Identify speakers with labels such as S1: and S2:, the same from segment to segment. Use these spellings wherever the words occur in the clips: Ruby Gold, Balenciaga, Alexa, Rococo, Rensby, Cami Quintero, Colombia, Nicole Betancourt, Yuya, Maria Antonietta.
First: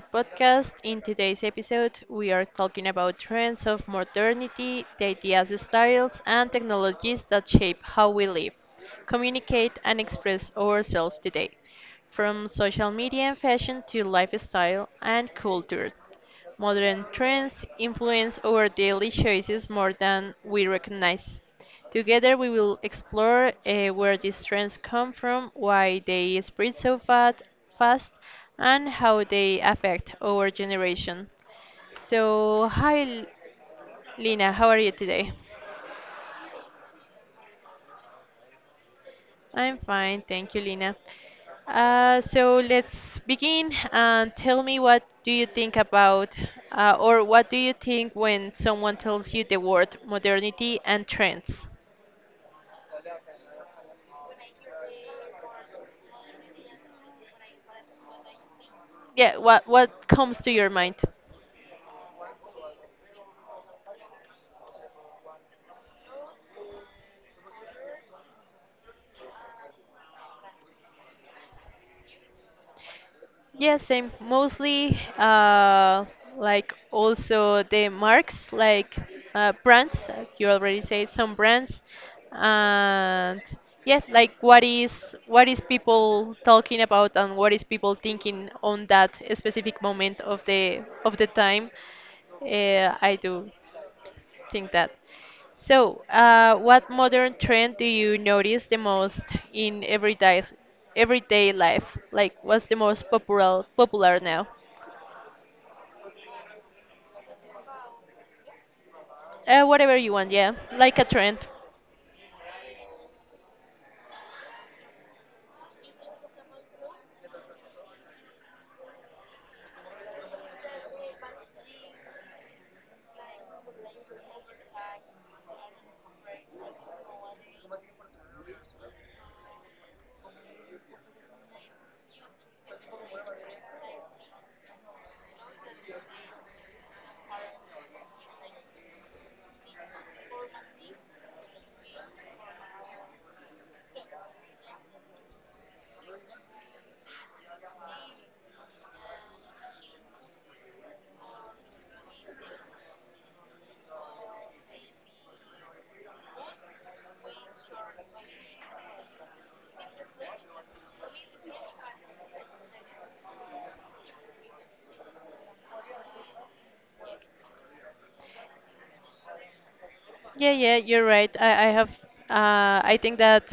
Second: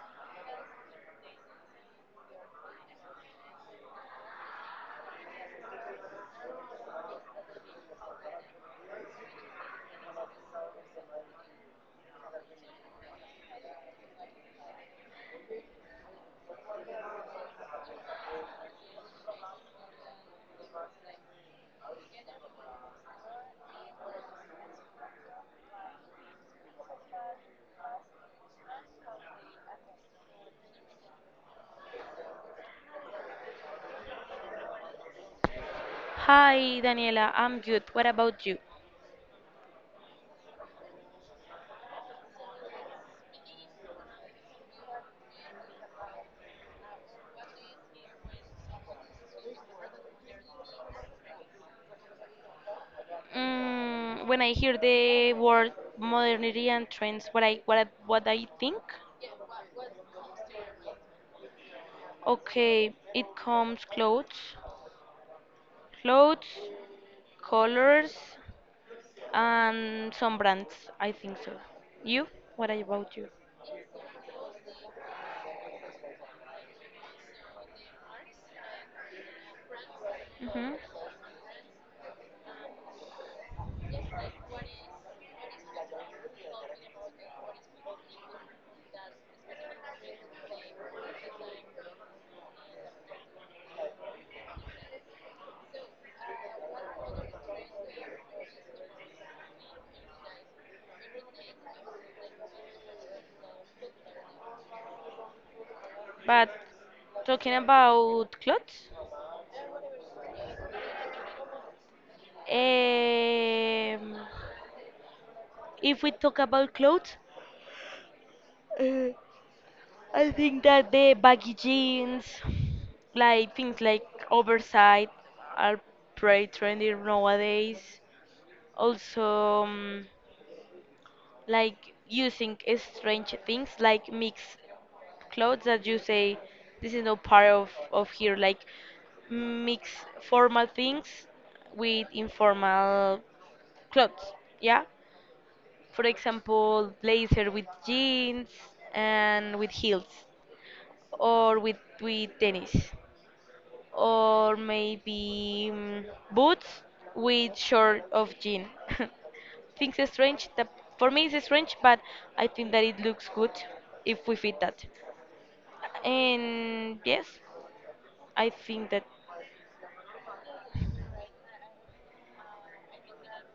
S1: podcast. In today's episode, we are talking about trends of modernity, the ideas, styles, and technologies that shape how we live, communicate, and express ourselves today, from social media and fashion to lifestyle and culture. Modern trends influence our daily choices more than we recognize. Together we will explore where these trends come from, why they spread fast, and how they affect our generation. So, hi Lina, how are you today?
S2: Hi, Daniela. I'm good. What about you?
S1: I'm fine, thank you, Lina. So let's begin and tell me what do you think about, or what do you think when someone tells you the word modernity and trends?
S2: Mm, when I hear the word modernity and trends, what I think?
S1: Yeah, what comes to your mind?
S2: Okay, it comes clothes, clothes, colors, and some brands. I think so. You? What about you?
S1: Yeah, same. Mostly, like also the marks, like brands. You
S2: Hmm.
S1: already said some brands, and yeah, like what is people talking about and what is people thinking on that specific moment of the time. I do think that. So, what modern trend do you notice the most in everyday life? Like, what's the most popular now?
S2: But talking about clothes,
S1: Whatever you want, yeah, like a trend.
S2: um, if we talk about clothes, I think that the baggy jeans, like things like oversight, are pretty trendy nowadays. Also, like using strange things, like mixed clothes that you say this is no part of here, like mix formal things with informal clothes. Yeah, for example, blazer with jeans and with heels, or with tennis. Or maybe boots with short of jean. Things are strange. That for me it's strange, but I think that it looks good if we fit that. And yes, I think that.
S1: Yeah, yeah, you're right. I have. I think that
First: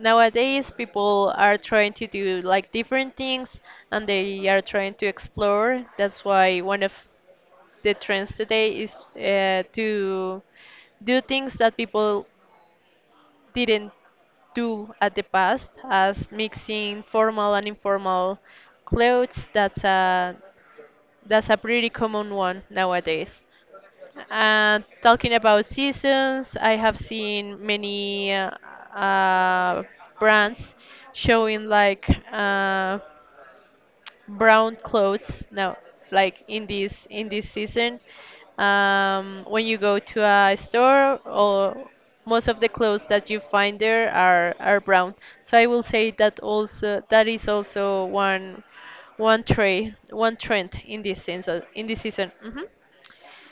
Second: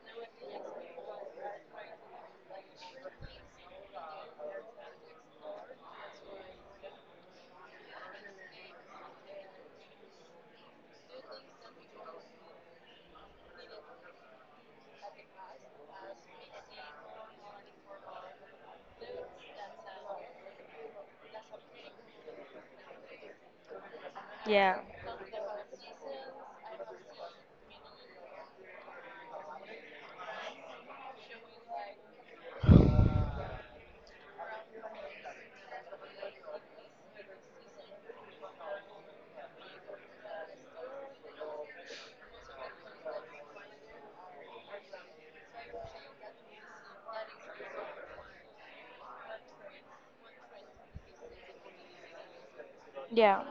S1: nowadays people are trying to do like different things, and they are trying to explore. That's why one of the trends today is to do things that people didn't do at the past as mixing formal and informal clothes. That's a pretty common one nowadays.
S2: Yeah,
S1: And talking about seasons, I have seen many brands showing like uh, brown clothes now, like in this season. When you go to a store, or most of the clothes that you find there are brown, so I will say that also that is also one trend in this in this season. Hmm.
S2: yeah.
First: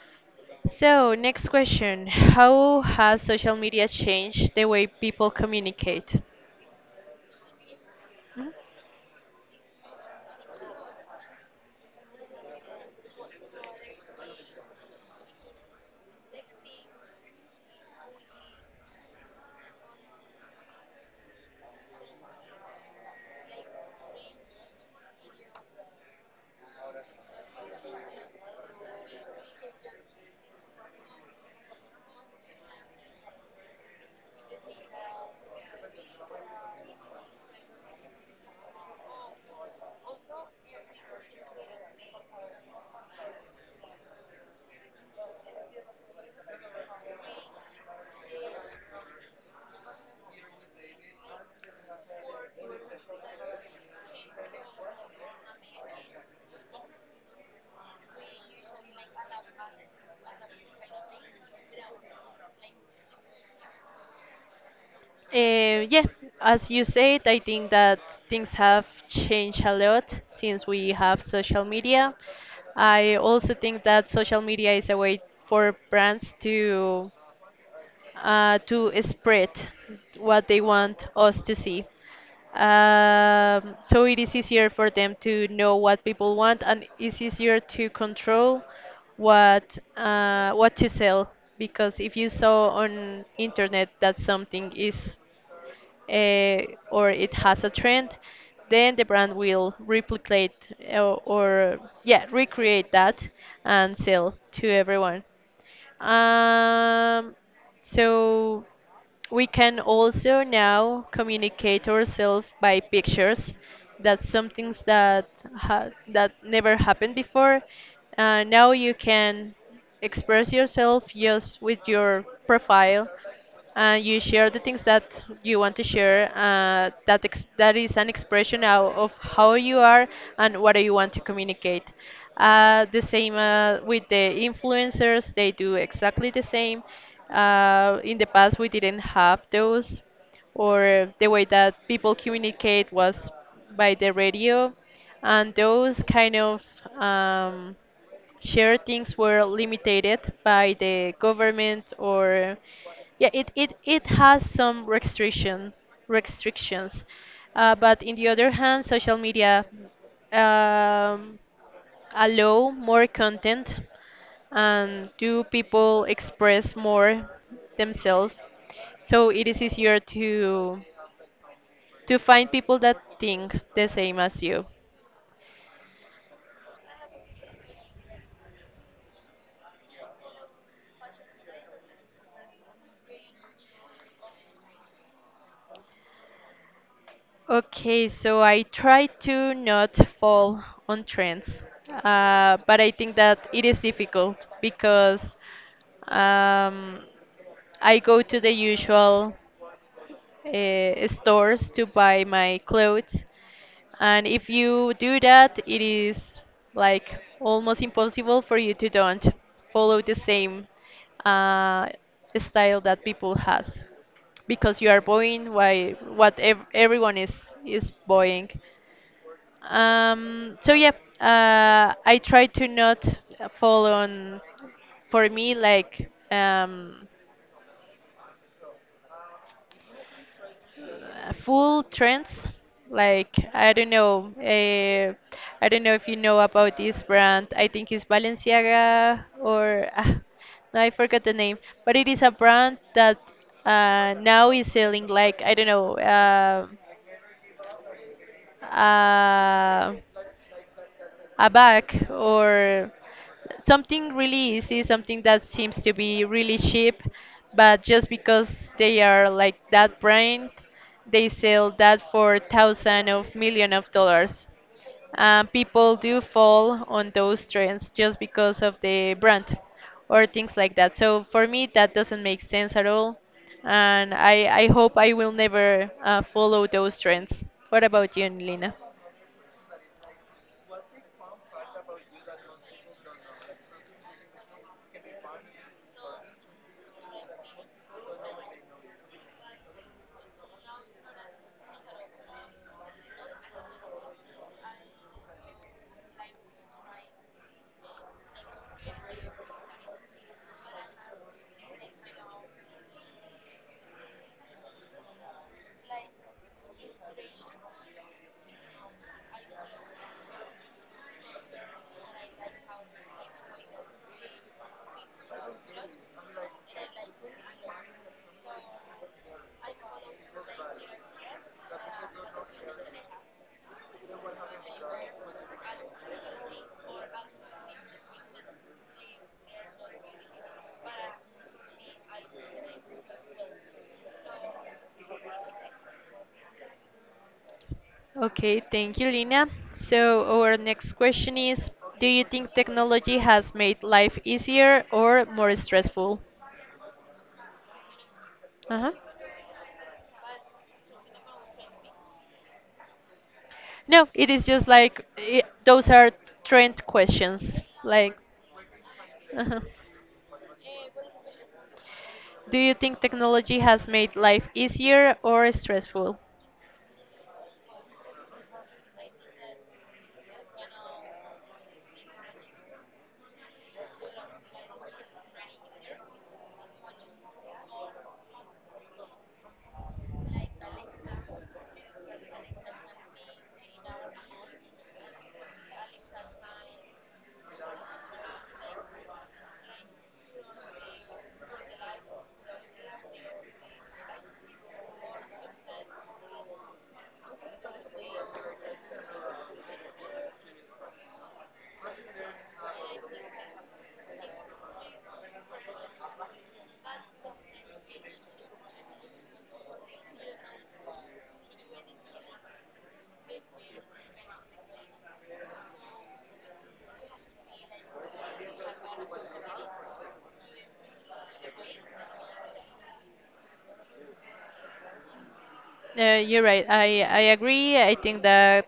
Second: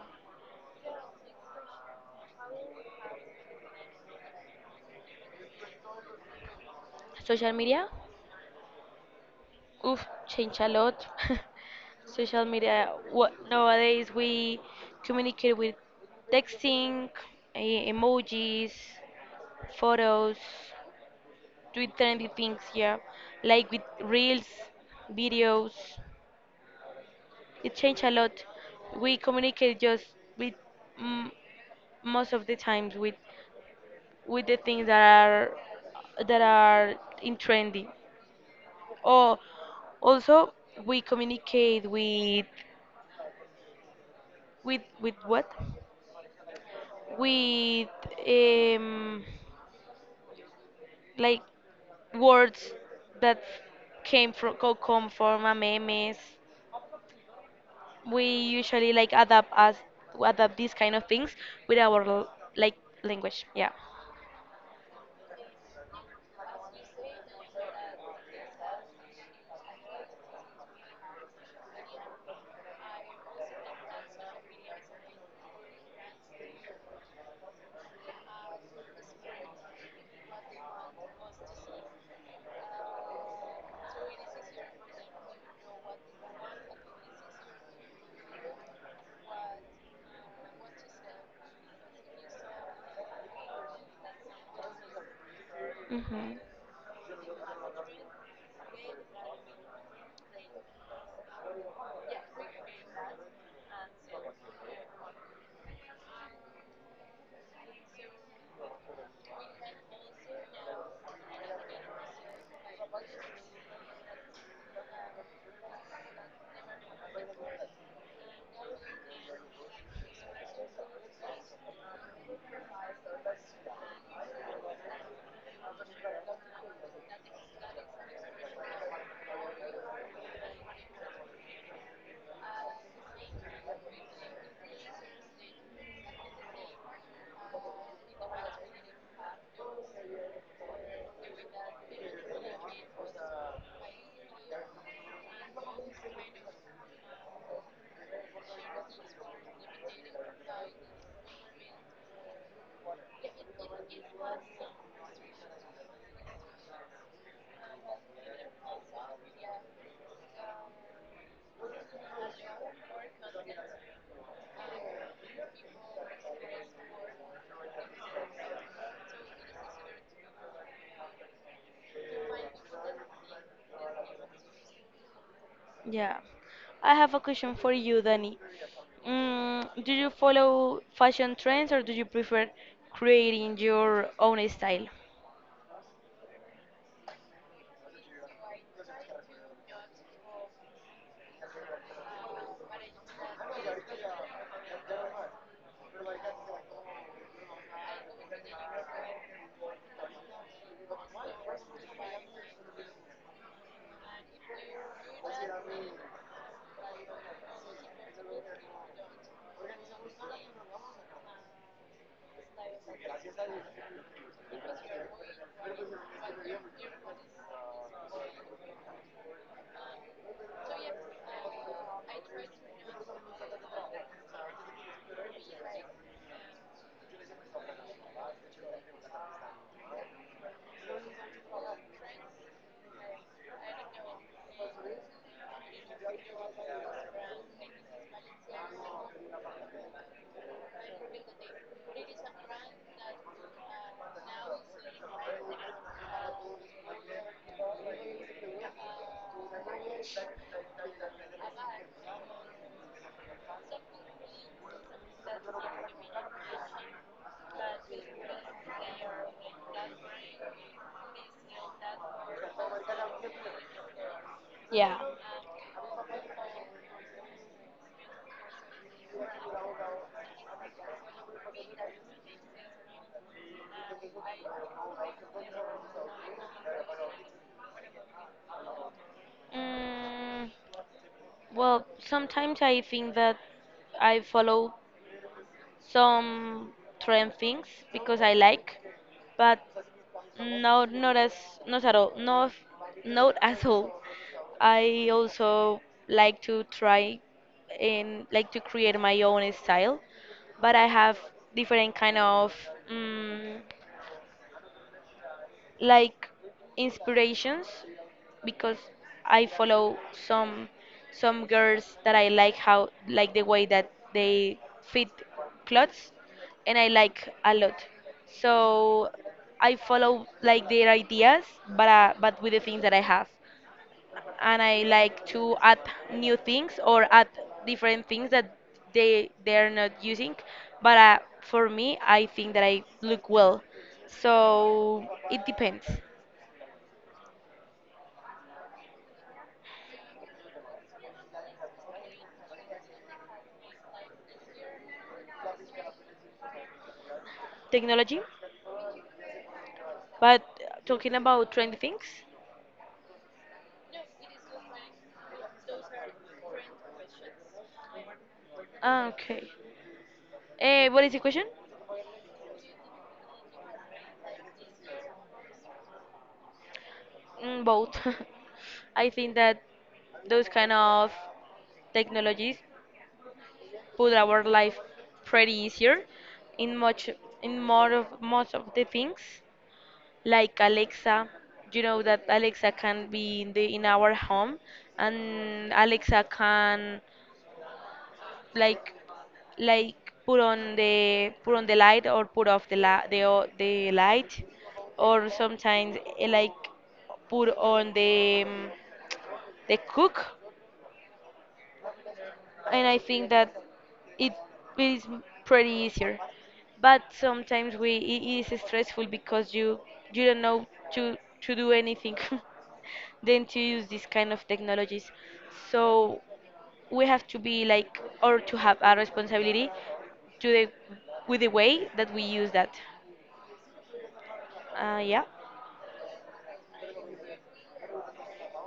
S1: So next question: how has social media changed the way people communicate?
S2: Social media,
S1: Mhm.
S2: oof, change a lot. Social media. What nowadays we communicate with texting, emojis, photos. With trendy things, yeah, like with reels, videos. It changed a lot. We communicate just with mm, most of the times with the things that are in trendy. Or also we communicate with with what? With um like words that came from come from a memes. We usually like adapt us adapt these kind of things with our like language. Yeah.
S1: Yeah, as you said, I think that things have changed a lot since we have social media. I also think that social media is a way for brands to spread what they want us to see. So it is easier for them to know what people want, and it's easier to control what to sell, because if you saw on internet that something is
S2: Mm-hmm.
S1: uh, or it has a trend, then the brand will replicate or yeah, recreate that and sell to everyone. Um, so we can also now communicate ourselves by pictures. That's something that ha that never happened before. Now you can express yourself just with your profile, and you share the things that you want to share. That is an expression of how you are and what you want to communicate. The same with the influencers; they do exactly the same. In the past, we didn't have those, or the way that people communicate was by the radio, and those kind of um, share things were limited by the government, or yeah, it has some restrictions, but in the other hand, social media um, allow more content and do people express more themselves. So it is easier to find people that think the same as you.
S2: Yeah, I have a question for you, Danny. Do you follow fashion trends, or do you prefer creating your own style?
S1: Okay, so I try to not fall on trends, but I think that it is difficult because Um, I go to the usual stores to buy my clothes, and if you do that, it is like almost impossible for you to don't follow the same uh, style that people has, because you are buying why what everyone is buying. So yeah, I try to not fall on, for me like full trends. Like I don't know if you know about this brand. I think it's Balenciaga, or ah, no, I forgot the name. But it is a brand that now is selling like I don't know, uh, a bag or something really easy, something that seems to be really cheap, but just because they are like that brand, they sell that for thousand of million of dollars.
S2: Yeah.
S1: And people do fall on those trends just because of the brand or things like that. So for me, that doesn't make sense at all. And I hope I will never follow those trends. What about you, Lina?
S2: Mm, well, sometimes I think that I follow some trend things because I like, but no, not at all. Not at all. I also like to try, and like to create my own style, but I have different kind of. Mm like inspirations, because I follow some some girls that I like how, like the way that they fit clothes, and I like a lot. So I follow like their ideas, but with the things that I have, and I like to add new things or add different things that they are not using, but for me I think that I look well, so it depends.
S1: Okay, thank you, Lina. So our next question is, do you think technology has made life easier or more stressful?
S2: Technology,
S1: Uh-huh.
S2: but talking about trendy things.
S1: No, it is just like I those are trend questions. Like,
S2: Ah, okay.
S1: uh-huh.
S2: What is the question?
S1: Do you think technology has made life easier or stressful?
S2: Mm, both. I think that those kind of technologies put our life pretty easier, in much in more of most of the things, like Alexa. You know that Alexa can be in the in our home, and Alexa can like like put on the light, or put off the la- the o- the light, or sometimes like put on the cook. And I think that it is pretty easier, but sometimes we it is stressful because you don't know to to do anything than to use this kind of technologies. So we have to be like, or to have a responsibility to the with the way that we use that. Yeah.
S1: You're right. I agree. I think that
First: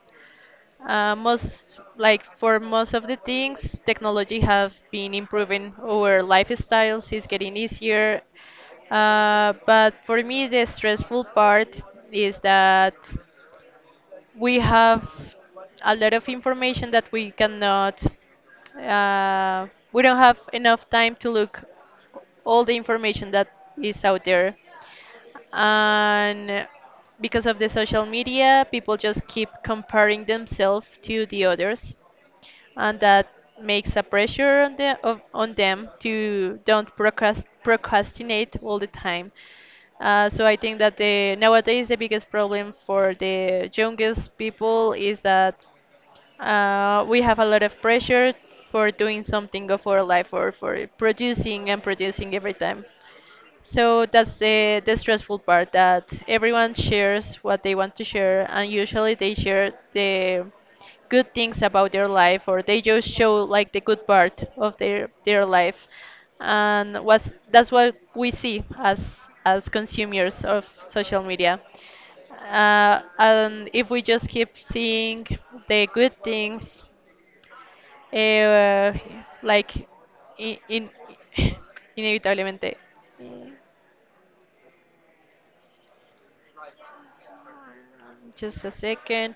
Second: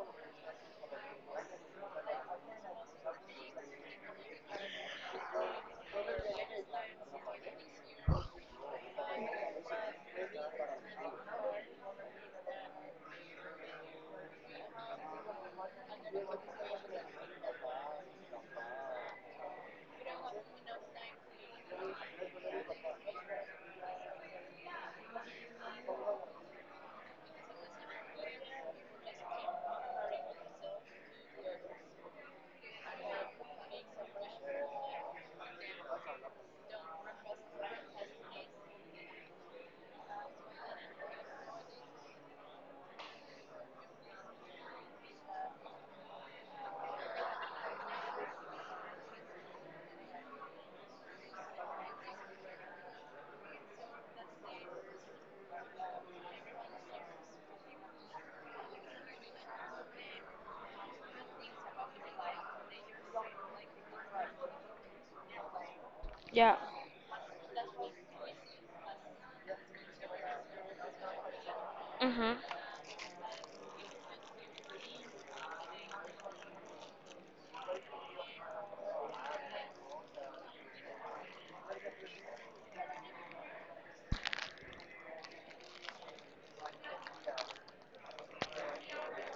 S1: Most like for most of the things, technology have been improving our lifestyles. It's getting easier, but for me, the stressful part is that we have a lot of information that we cannot. Uh, we don't have enough time to look all the information that is out there. And because of the social media, people just keep comparing themselves to the others, and that makes a pressure on on them to don't procrastinate all the time. So I think that the nowadays the biggest problem for the youngest people is that we have a lot of pressure for doing something of our life, or for producing and producing every time. So that's the stressful part, that everyone shares what they want to share, and usually they share the good things about their life, or they just show like the good part of their life,
S2: Yeah.
S1: and what's that's what we see as consumers of social media.
S2: Hmm.
S1: And if we just keep seeing the good things, eh, like in inevitablemente. Just a second.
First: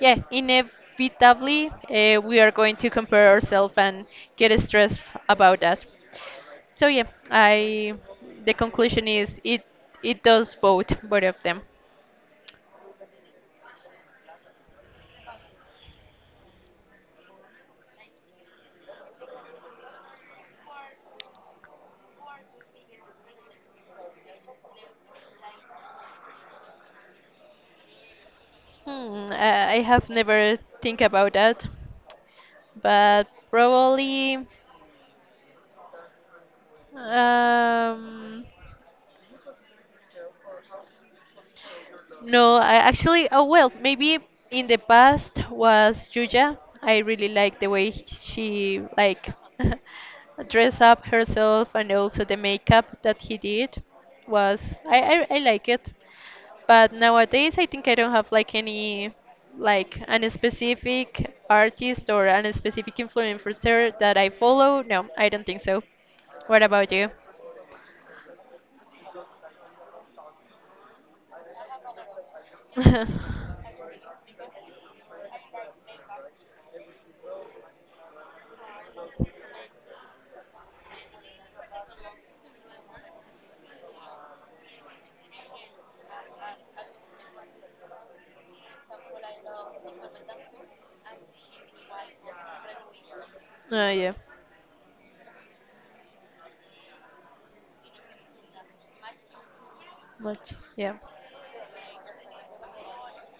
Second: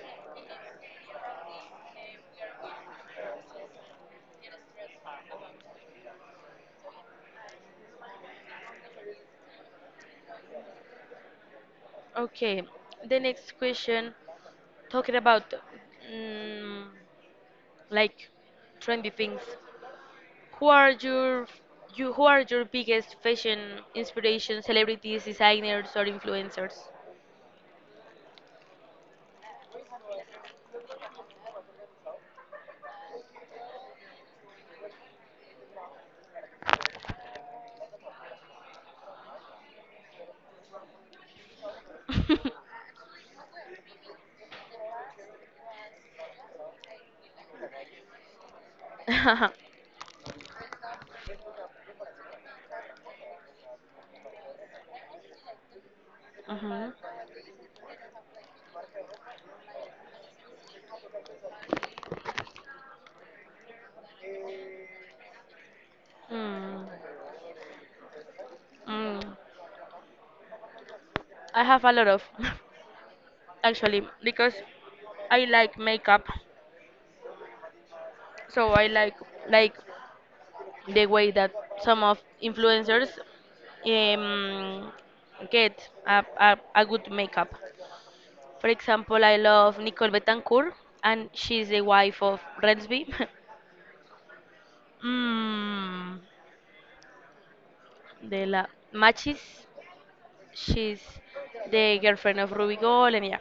S1: Yeah, inevitably, we are going to compare ourselves and get stressed about that. So yeah, I the conclusion is it it does both, both of them.
S2: Okay, the next question, talking about mm, like trendy things. Who are your you who are your biggest fashion inspiration? Celebrities, designers, or influencers?
S1: Hmm, I have never think about that, but probably um, no, I actually, oh well, maybe in the past was Yuya. I really like the way she like
S2: Mhm.
S1: dress up herself, and also the makeup that he did was I like it. But nowadays I think I don't have like any like an specific artist or an specific influencer that I follow. No, I don't think so. What
S2: Mm.
S1: about you?
S2: Mm. I have a lot of. Actually, because I like makeup, so I like the way that some of influencers um, get a good makeup. For example, I love Nicole Betancourt, and she's the wife of Rensby.
S1: Oh yeah,
S2: mm, de la Machis.
S1: much yeah.
S2: She's the girlfriend of Ruby Gold, and, yeah,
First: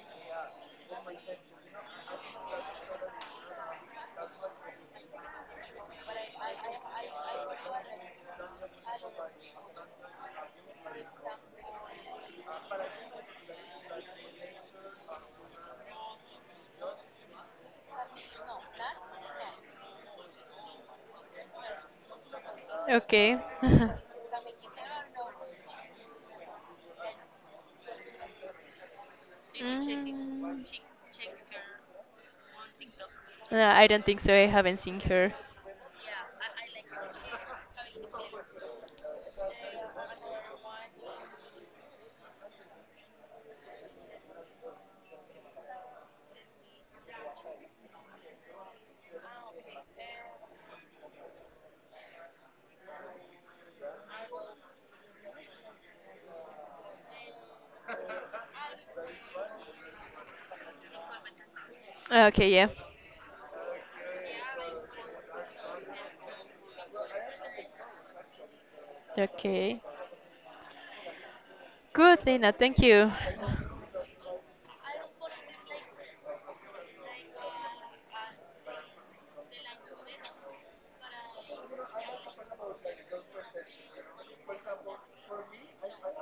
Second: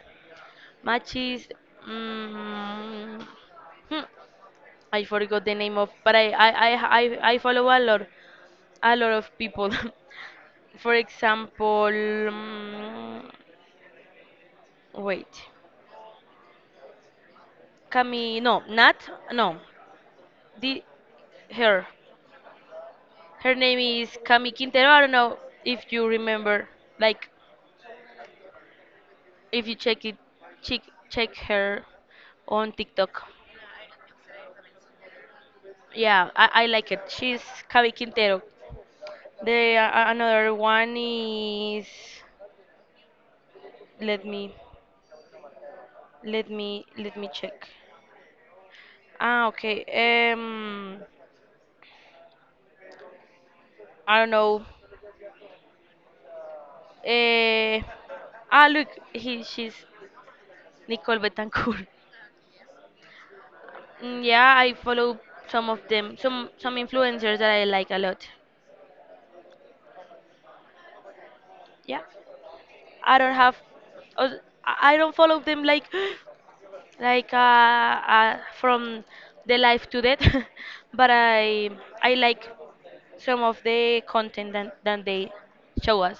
S2: Machis. Mm, hmm, I forgot the name of, but I follow a lot of people. For example, wait, Cami no Nat no the her
S1: Okay.
S2: her name is Cami Quintero. I don't know if you remember, like if you
S1: Mm.
S2: check check her on TikTok.
S1: No, I don't think so. I haven't seen her.
S2: Yeah, I like it. She's Cami Quintero. The another one is, let me let me check. Ah, okay. Um, I don't know. Eh, look, she's Nicole Betancourt.
S1: Okay, yeah.
S2: Mm, yeah, I follow some of them, some influencers that I like a lot.
S1: Okay.
S2: Yeah,
S1: Good, Lena. Thank you.
S2: I don't have, os- I don't follow them like like from the life to death, but I like some of the content that they show us.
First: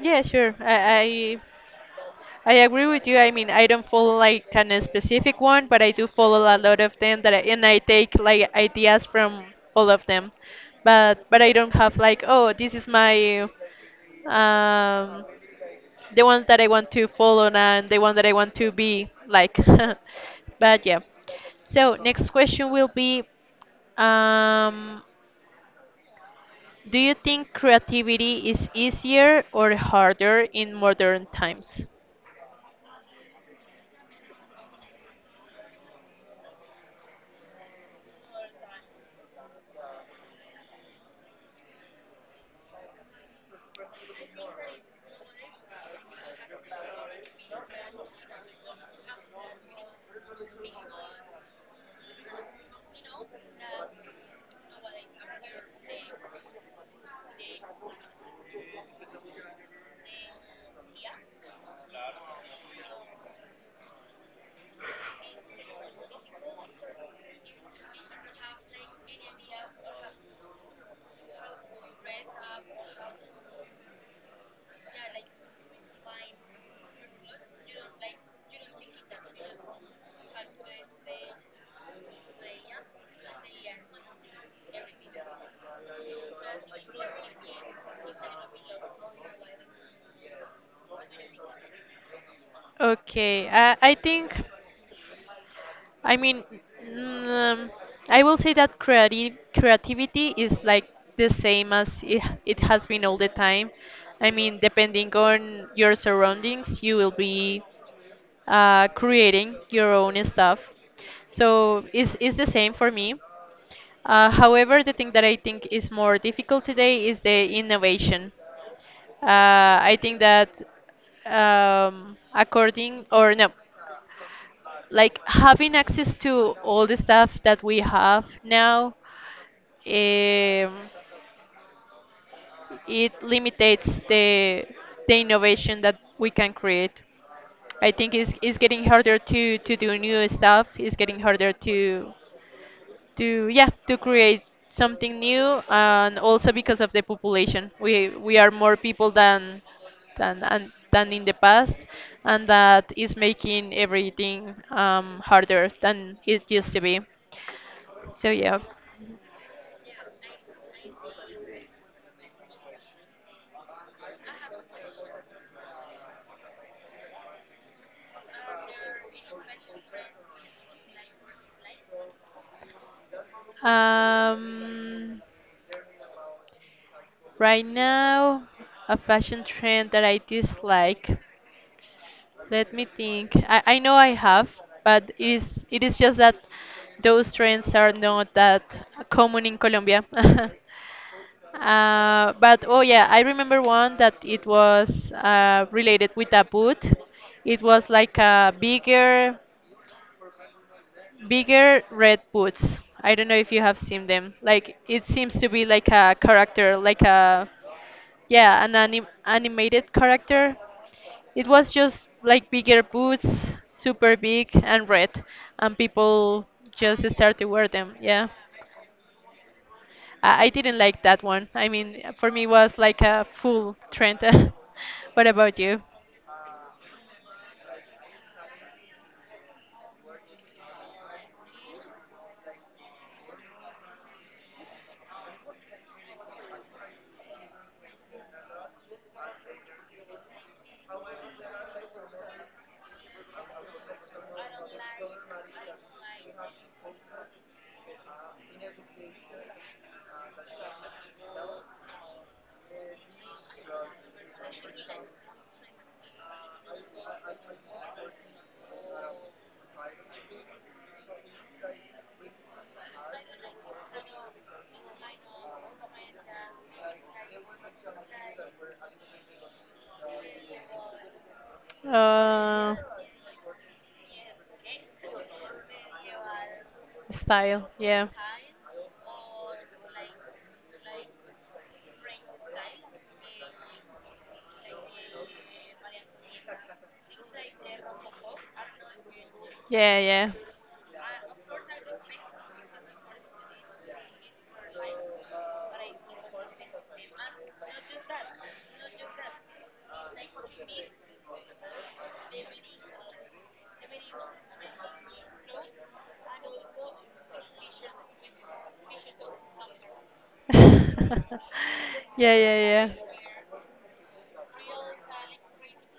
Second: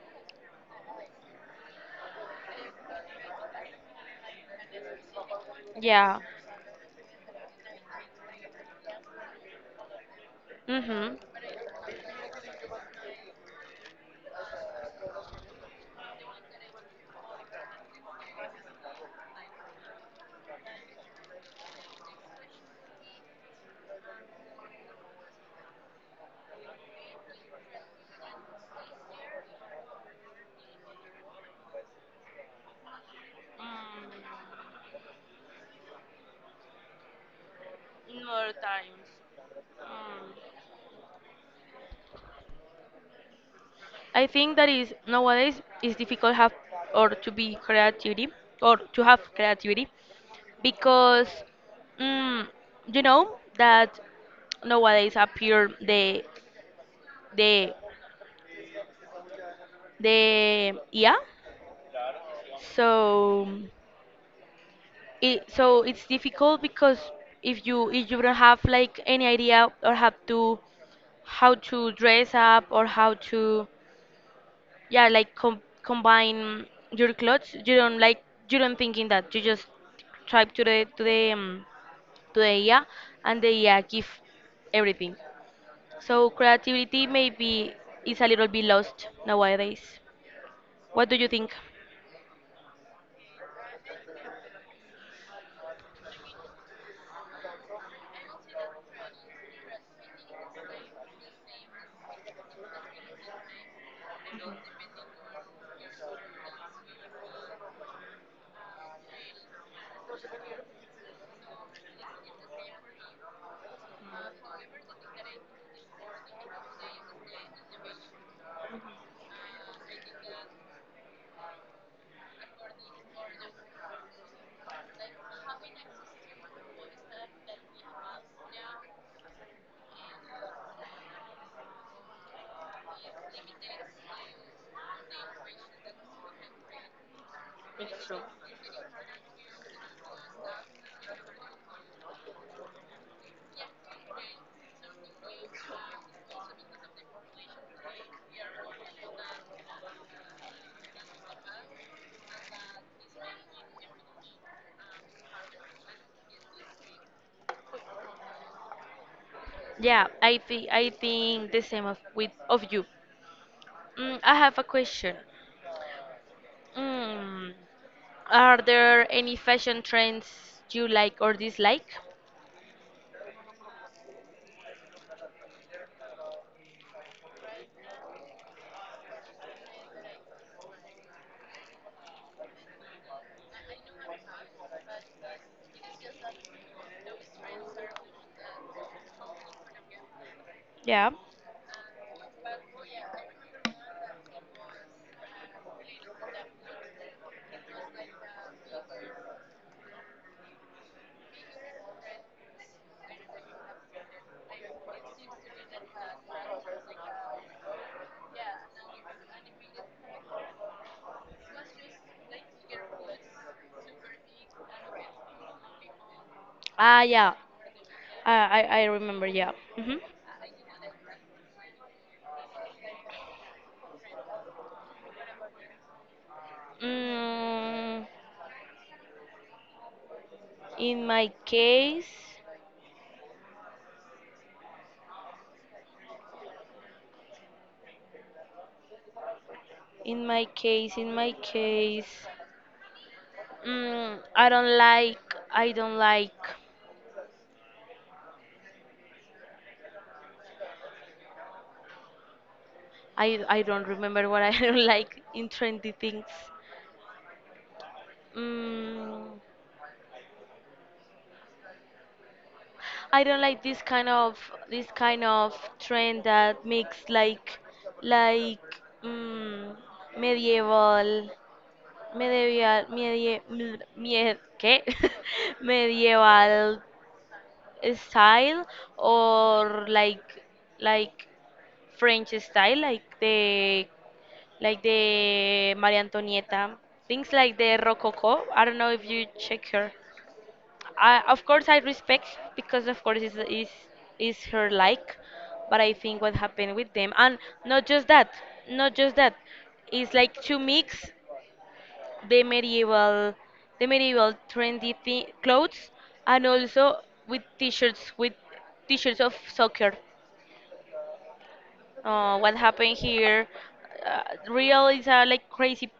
S1: Yeah, sure. I agree with you. I mean, I don't follow like kind of specific one, but I do
S2: Yeah.
S1: follow a lot of them that and I take like ideas from all of them.
S2: Mhm.
S1: But I don't have like, oh, this is my um the one that I want to follow and the one that I want to be like. But yeah. So next question will be, um, do you think creativity is easier or harder in modern times?
S2: Mm, more times. I think that is nowadays it's difficult have, or to be creativity, or to have creativity, because mm, you know that nowadays appear the the yeah, so it so it's difficult because if you don't have like any idea, or have to how to dress up, or how to yeah, like combine your clothes. You don't like, you don't thinking that you just type to the to the yeah, and the yeah give everything. So creativity maybe is a little bit lost nowadays. What do you think?
S1: Okay, I think, I mean, mm, I will say that creative creativity is like the same as it has been all the time. I mean, depending on your surroundings, you will be creating your own stuff. So it's the same for me. However, the thing that I think is more difficult today is the innovation. I think that according or no, like having access to all the stuff that we have now, um, it limitates the innovation that we can create. I
S2: It's
S1: think
S2: true.
S1: it's getting harder to do new stuff. It's getting harder to yeah to create something new, and also because of the population, we are more people than and than in the past, and that is making everything harder than it used to be. So yeah.
S2: Yeah, I think the same of with of you. I have a question. mm, are there any fashion trends you like or dislike?
S1: um right now, a fashion trend that I dislike. Let me think. I know I have, but it is just that those trends are not that common in Colombia.
S2: Yeah.
S1: But oh yeah, I remember one that it was related with a boot. It was like a bigger, bigger red boots. I don't know if you have seen them. Like it seems to be like a character, like a yeah, an animated character. It was just like bigger boots, super big and red, and people just
S2: Ah, yeah,
S1: start to wear them. Yeah,
S2: I remember. Yeah. Hmm.
S1: I didn't like that one. I mean, for me, it was like a full trend. What about you?
S2: Mm, in my case, in my case, mm, I don't like, I don't like, I don't remember what I don't like in trendy things. Mm, I don't like this kind of trend that makes like like mm, medieval, me
S1: Uh,
S2: debía, medie, ml- mie- ¿qué? medieval
S1: Style. Yeah,
S2: style, or like French style, like the Maria Antonietta, things like the Rococo. I don't know if you check her.
S1: yeah, yeah,
S2: I, of course, I respect because of course is her like, but I think what happened with them, and not just that, not just that, it's like to mix the medieval the medieval trendy clothes, and also with t-shirts, with t-shirts of soccer,
S1: yeah, yeah,
S2: what
S1: yeah,
S2: happened here, uh, real is like crazy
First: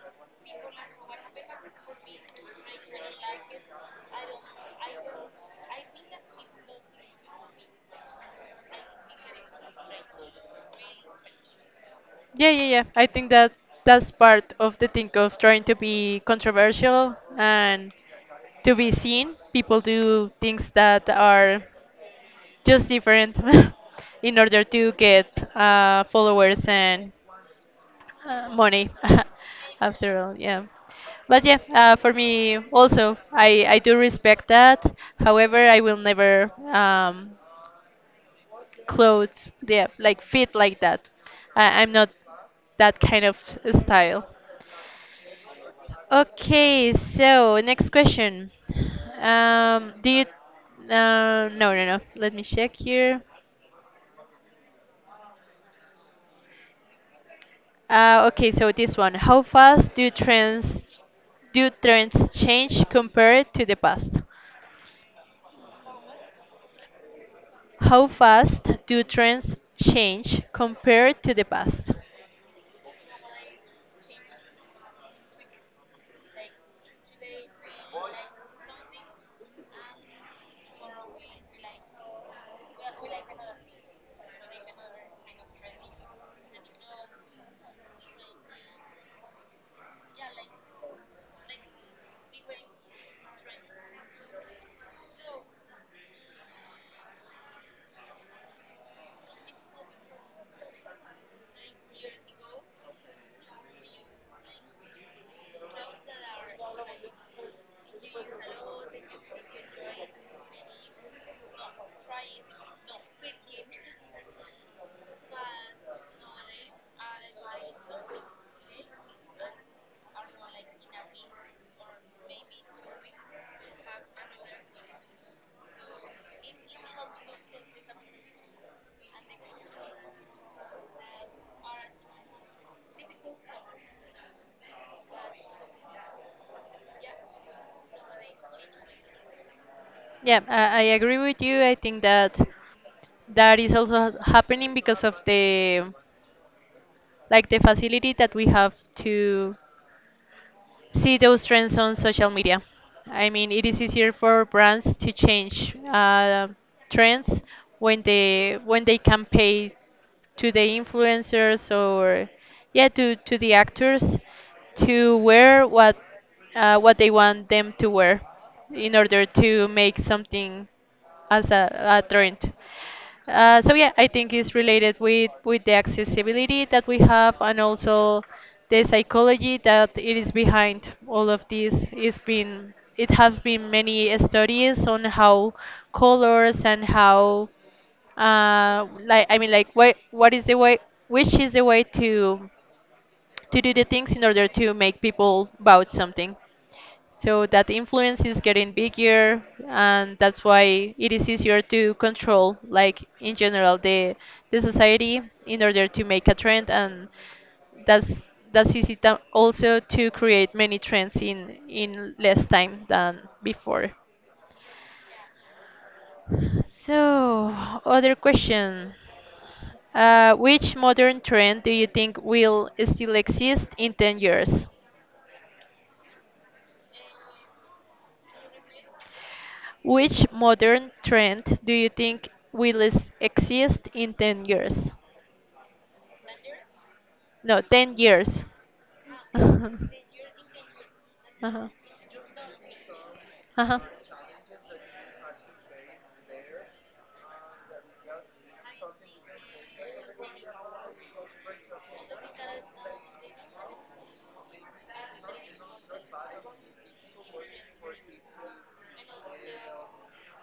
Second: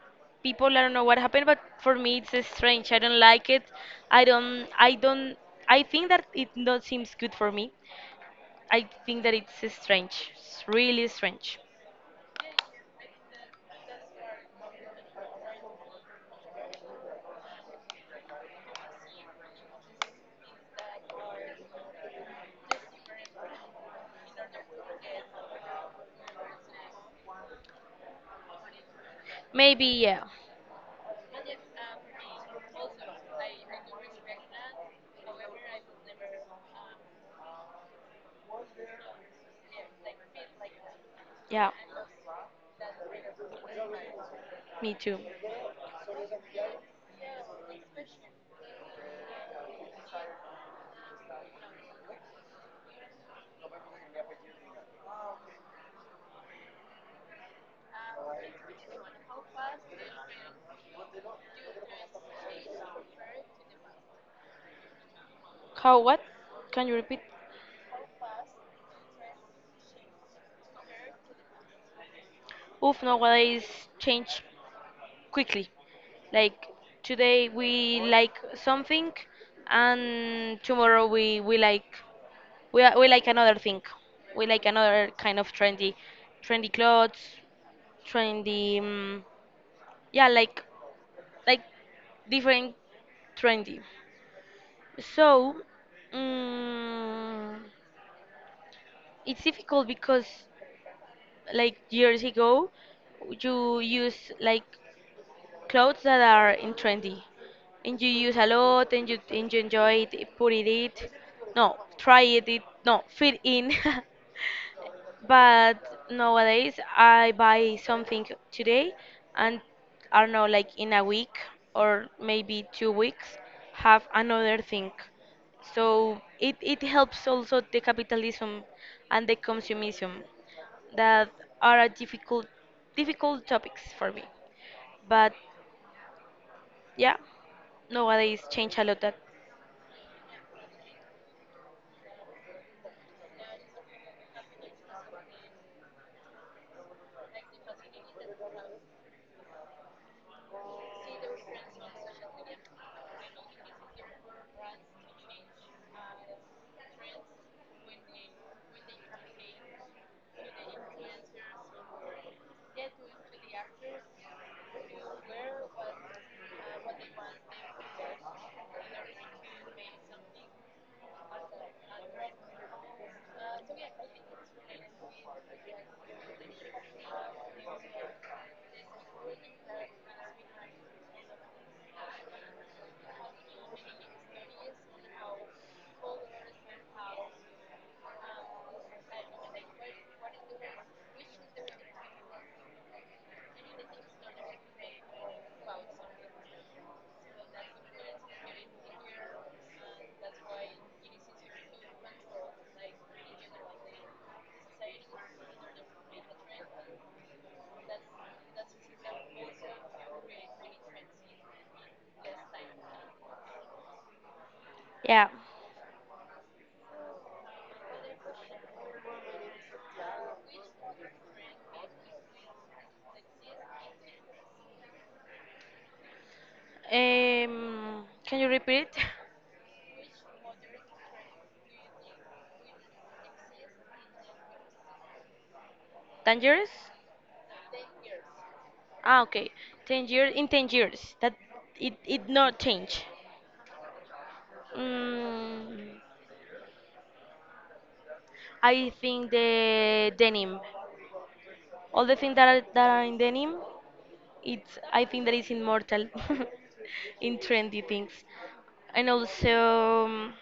S2: people. I don't know what happened, but for me it's strange. I don't like it. I don't. I don't. I think that it not seems good for me. I think that it's strange. It's really strange.
S1: yeah, yeah, yeah. I think that that's part of the thing of trying to be controversial and to be seen. People do things that are just different in order to get followers and money.
S2: Maybe,
S1: After
S2: yeah.
S1: all, yeah. But yeah, for me also, I do respect that. However, I will never clothes, yeah, like fit like that. I,
S2: Yeah,
S1: i'm not that kind of style.
S2: me too.
S1: Okay, so next question. Do you no, let me check here. Okay, so this one. How fast do trends change compared to the past?
S2: How? What? Can you repeat?
S1: How fast do trends change compared to the past?
S2: Oof, nowadays change quickly. Like, today we like something, and tomorrow we like, we like another thing. We like another kind of trendy, trendy clothes, trendy. Yeah, like like different trendy. So, mm it's difficult because, like, years ago, you use like clothes that are in trendy, and you use a lot, and you enjoy it, put it it, no, try it, it, no, fit in. But nowadays I buy something today, and I don't know, like in a week or maybe 2 weeks, have another thing. So it helps also the capitalism and the consumism that are a difficult topics for me. But, yeah, nowadays change a lot that.
S1: Yeah, I agree with you. I think that that is also happening because of the like the facility that we have to see those trends on social media. I mean, it is easier for brands to change trends when they can pay to the influencers or yeah to, the actors to wear what they want them to wear in order to make something as a trend. So yeah, I think it's related with the accessibility that we have, and also the psychology that it is behind all of this. It's been it have been many studies on how colors and how what is the way to do the things in order to make people vote something. So that influence is getting bigger, and that's why it is easier to control, like in general, the society in order to make a trend, and that's easy to also to create many trends in less time than before.
S2: Yeah.
S1: So, other question. Which modern trend do you think will still exist in 10 years?
S2: Can you repeat it?
S1: Which modern trend do you think will exist in 10 years?
S2: 10 years?
S1: No, 10 years.
S2: Ah, okay. 10 years, in 10 years that
S1: Uh-huh.
S2: it not change.
S1: Uh-huh.
S2: Mm, I think the denim, all the things that are in denim, it's I think that is immortal, in trendy things, and also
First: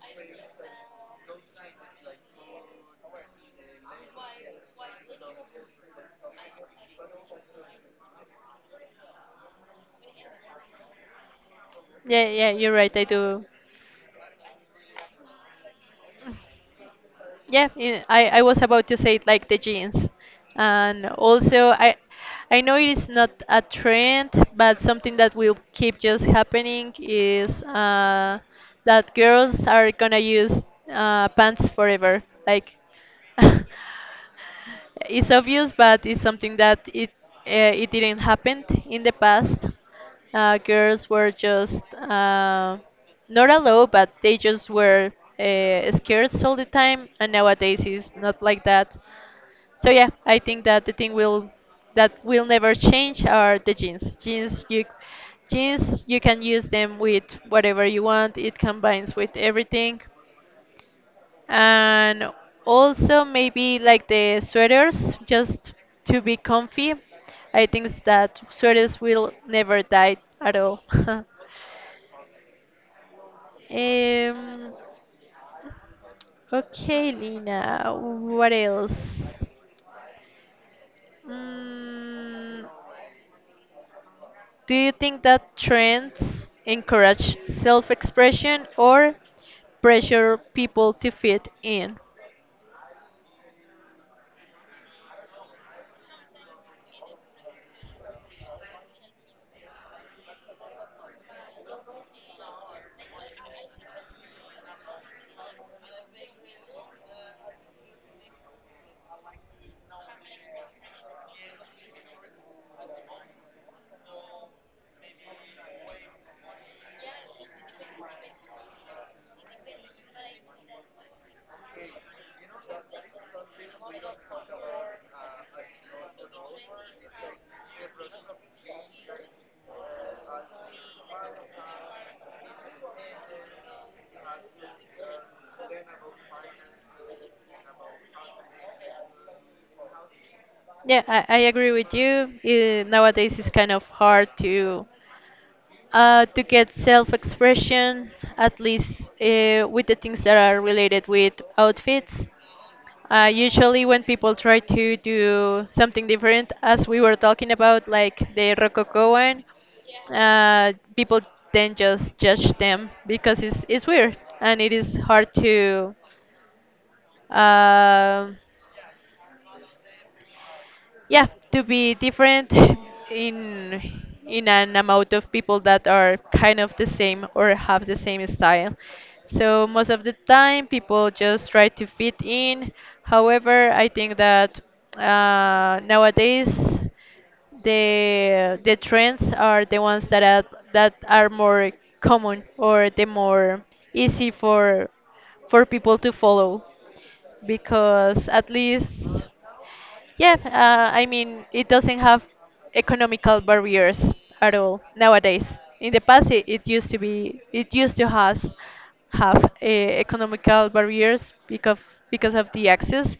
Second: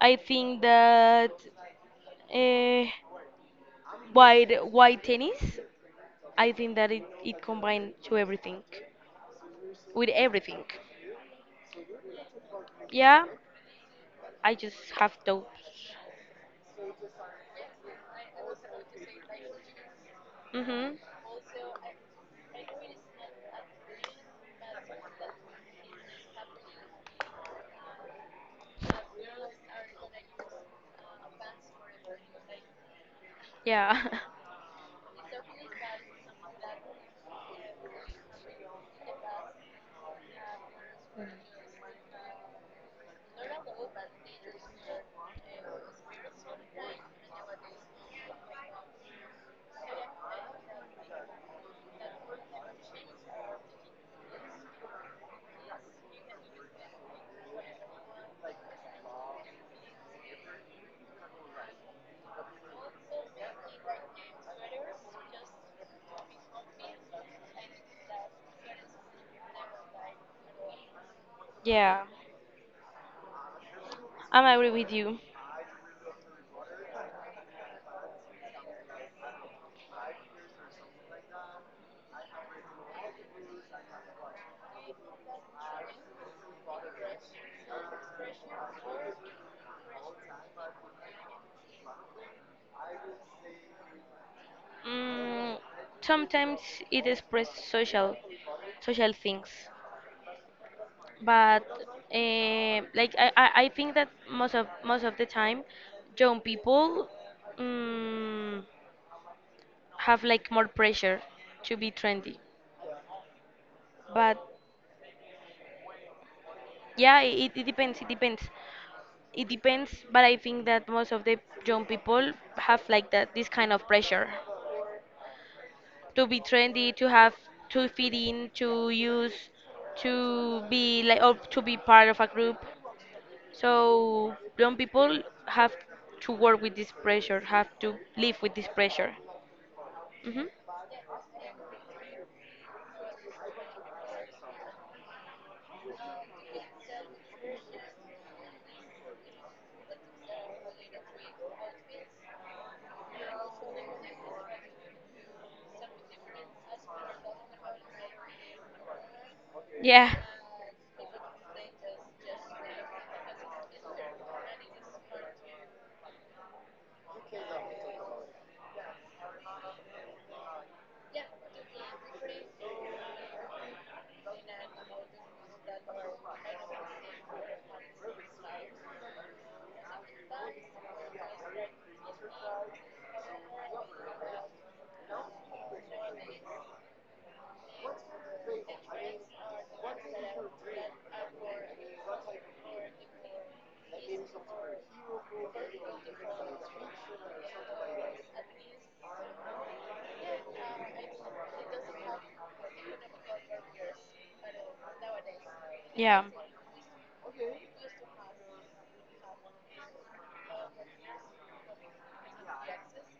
S2: I think that uh, white tennis. I think that it combined to everything, with everything.
S1: Yeah, yeah, you're right. I
S2: Yeah,
S1: do.
S2: I just have those.
S1: Yeah, yeah, I was about to say it, like the jeans.
S2: Mhm.
S1: And also, I know it is not a trend, but something that will keep just happening is that girls are gonna use pants forever. Like,
S2: Yeah.
S1: it's obvious, but it's something that it it didn't happen in the past. Girls were just not allowed, but they just were scared all the time, and nowadays it's not like that. So yeah, I think that the thing will that will never change are the jeans. Jeans you can use them with whatever you want. It combines with everything, and also maybe like the sweaters, just to be comfy. I think that sweaters will never die at all.
S2: Yeah. I'm agree
S1: um
S2: with you.
S1: okay, Lina, what else? Mm, do you think that trends encourage self-expression or pressure people to fit in?
S2: Mm, sometimes it expresses social things. But like I think that most of the time, young people mm, have like more pressure to be trendy, but, yeah, it depends, it depends it depends. But I think that most of the young people have like that, this kind of pressure to be trendy, to have, to fit in, to use, to be like, or to be part of a group. So young people have to work with this pressure, have to live with this pressure. Hmm.
S1: Yeah, I agree with you. Eh, nowadays it's kind of hard to get self-expression, at least with the things that are related with outfits. Usually, when people try to do something different, as we were talking about, like the Rococo one,
S2: Yeah.
S1: people then just judge them because it's weird and it is hard to. Um, yeah, to be different in an amount of people that are kind of the same or have the same style. So most of the time people just try to fit in. However, I think that nowadays the trends are the ones that are more common or the more easy for people to follow, because at least yeah, I mean, it doesn't have economical barriers at all nowadays. In the
S2: Yeah.
S1: past, it used to be, it used to has have economical barriers because of the access,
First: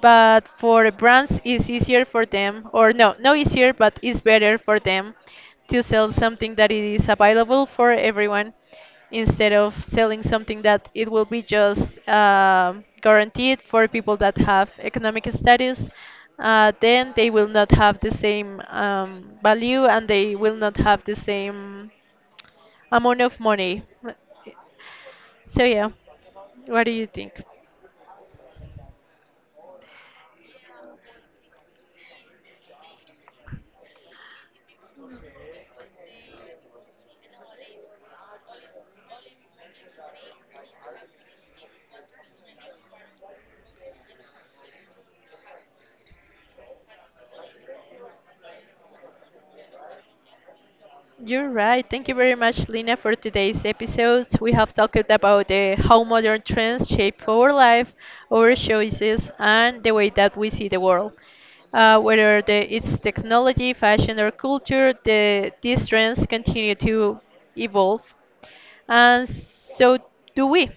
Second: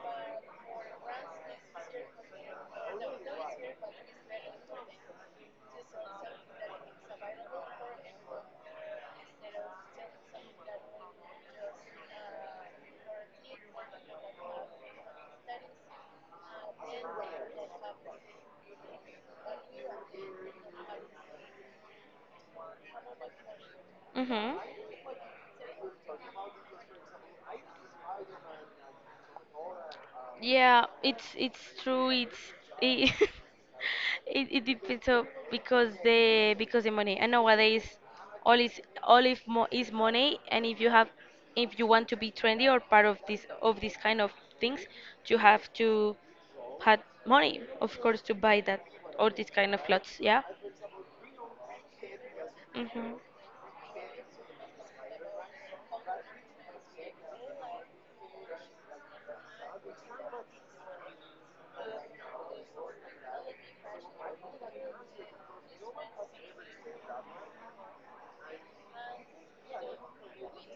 S1: but for brands it's easier for them or no easier, but it's better for them to sell something that it is available for everyone, instead of selling something that it will be just guaranteed for people that have economic status. Then they will not have the same value, and they will not have the same amount of money.
S2: Hmm.
S1: So yeah, what do you think?
S2: Yeah, it's true. It's it, it depends on because the money. And nowadays, all is all if mo is money. And if you want to be trendy or part of this, of this kind of things, you have to have money, of course, to buy that or this kind of clothes. Yeah.
S1: You're right. Thank you very much, Lina, for
S2: Mhm.
S1: today's episodes. We have talked about how modern trends shape our life, our choices, and the way that we see the world. Whether it's technology, fashion, or culture, these trends continue to evolve, and so do we.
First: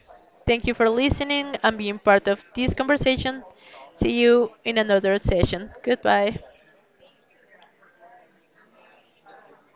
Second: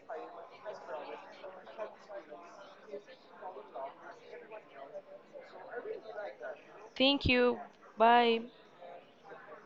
S1: Thank you for listening and being part of this conversation. See you in another session. Goodbye.
S2: Thank you. Bye.